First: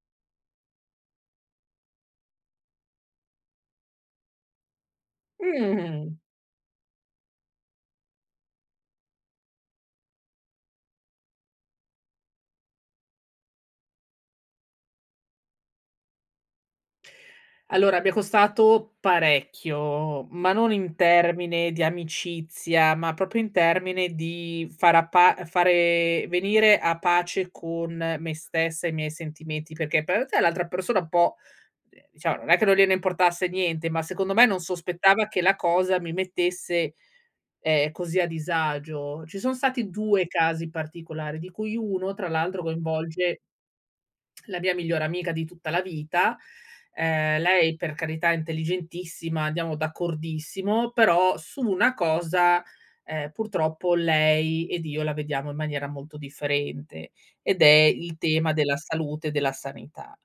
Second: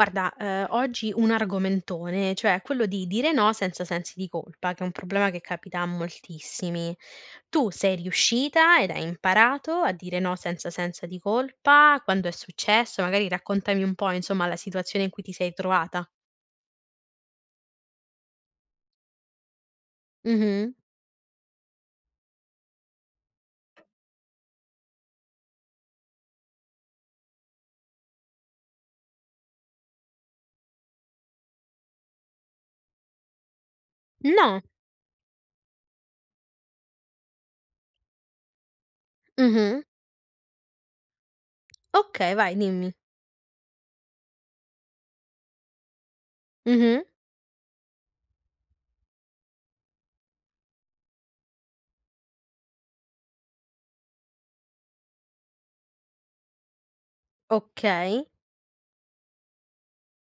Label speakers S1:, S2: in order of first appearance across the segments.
S1: Guarda, ehm, oggi un argomentone, cioè è quello di dire no senza sensi di colpa, che è un problema che capita a
S2: Mh-mh-mh.
S1: moltissimi. Tu sei riuscita ed hai imparato a dire no senza sensi di colpa? Quando è successo? Magari raccontami un po' insomma la situazione in cui ti sei trovata.
S2: Allora mi è costato parecchio, ma
S1: Mh-mh.
S2: non in termine di amicizia, ma proprio in termine di far appa uhm, fare venire a pace con me stessa e i miei sentimenti, perché p ete l'altra persona un po', ehm, diciamo, non è che non gliene importasse niente, ma secondo me non
S1: No.
S2: sospettava che la cosa mi mettesse, ehm, così a disagio. Ci son
S1: Mh-mh.
S2: stati 2 casi particolari di cui 1 tra
S1: Okay, vai,
S2: l'altro
S1: dimmi.
S2: coinvolge la mia migliore amica di tutta la vita.
S1: Mh-mh.
S2: Ehm, lei per carità intelligentissima, andiamo d'accordissimo, però su 1 cosa, ehm, purtroppo lei ed io la vediamo in maniera molto differente. Ed è il
S1: Okay.
S2: tema della salute e della sanità,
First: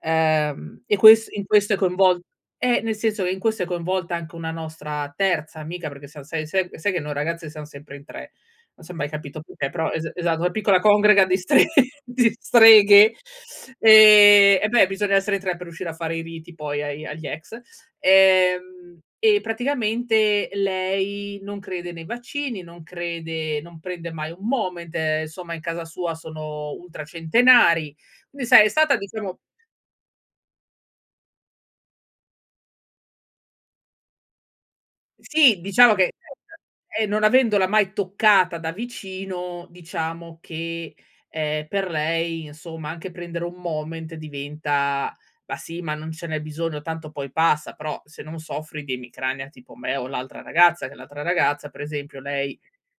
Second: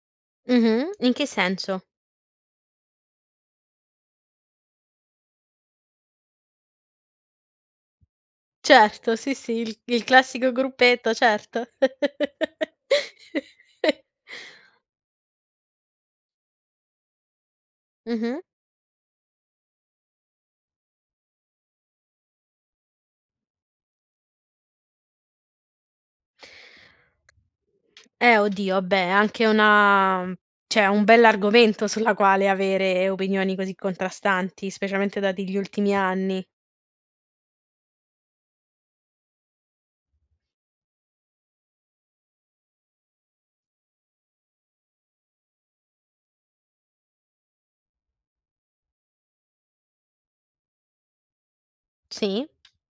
S2: ehm,
S1: Mh-mh.
S2: e
S1: In che
S2: ques in questo è
S1: senso?
S2: coinvol eh, nel senso e in questo è coinvolta anche una nostra terza amica perché sai se se ehm, se che no ragazze siamo sempre in 3, non s'è mai
S1: Certo, sì,
S2: capito
S1: sì,
S2: perché,
S1: il
S2: però
S1: il
S2: es esatto, una
S1: classico
S2: piccola
S1: gruppetto,
S2: congrega di stre
S1: certo.
S2: di streghe, ehm, eh beh, bisogna essere in 3 per riuscire a fare i riti poi ai agli ex.
S1: Mh-mh.
S2: Ehm, e praticamente lei non crede nei vaccini, non crede non prende mai un Moment, ehm, in casa sua sono ultracentenari.
S1: Eh,
S2: Quindi sai è
S1: oddio, ah,
S2: stata
S1: beh,
S2: diciamo
S1: anche è una cioè un bell'argomento sulla quale avere opinioni così contrastanti, specialmente dati gli
S2: Sì, diciamo
S1: ultimi
S2: che
S1: anni.
S2: [unintelligible] eh, non avendola mai toccata da vicino diciamo che, ehm, per lei insomma anche prendere un Moment diventa: "Ma sì ma non ce n'è bisogno, tanto poi passa." Però se non soffri di emicrania tipo me o l'altra ragazza che l'altra ragazza per esempio
S1: Sì.
S2: lei,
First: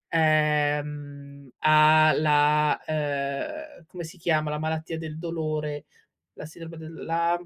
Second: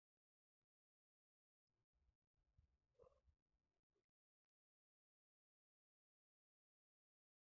S2: ehm, ha la ehm, come si chiama, la malattia del dolore, la sindrome del la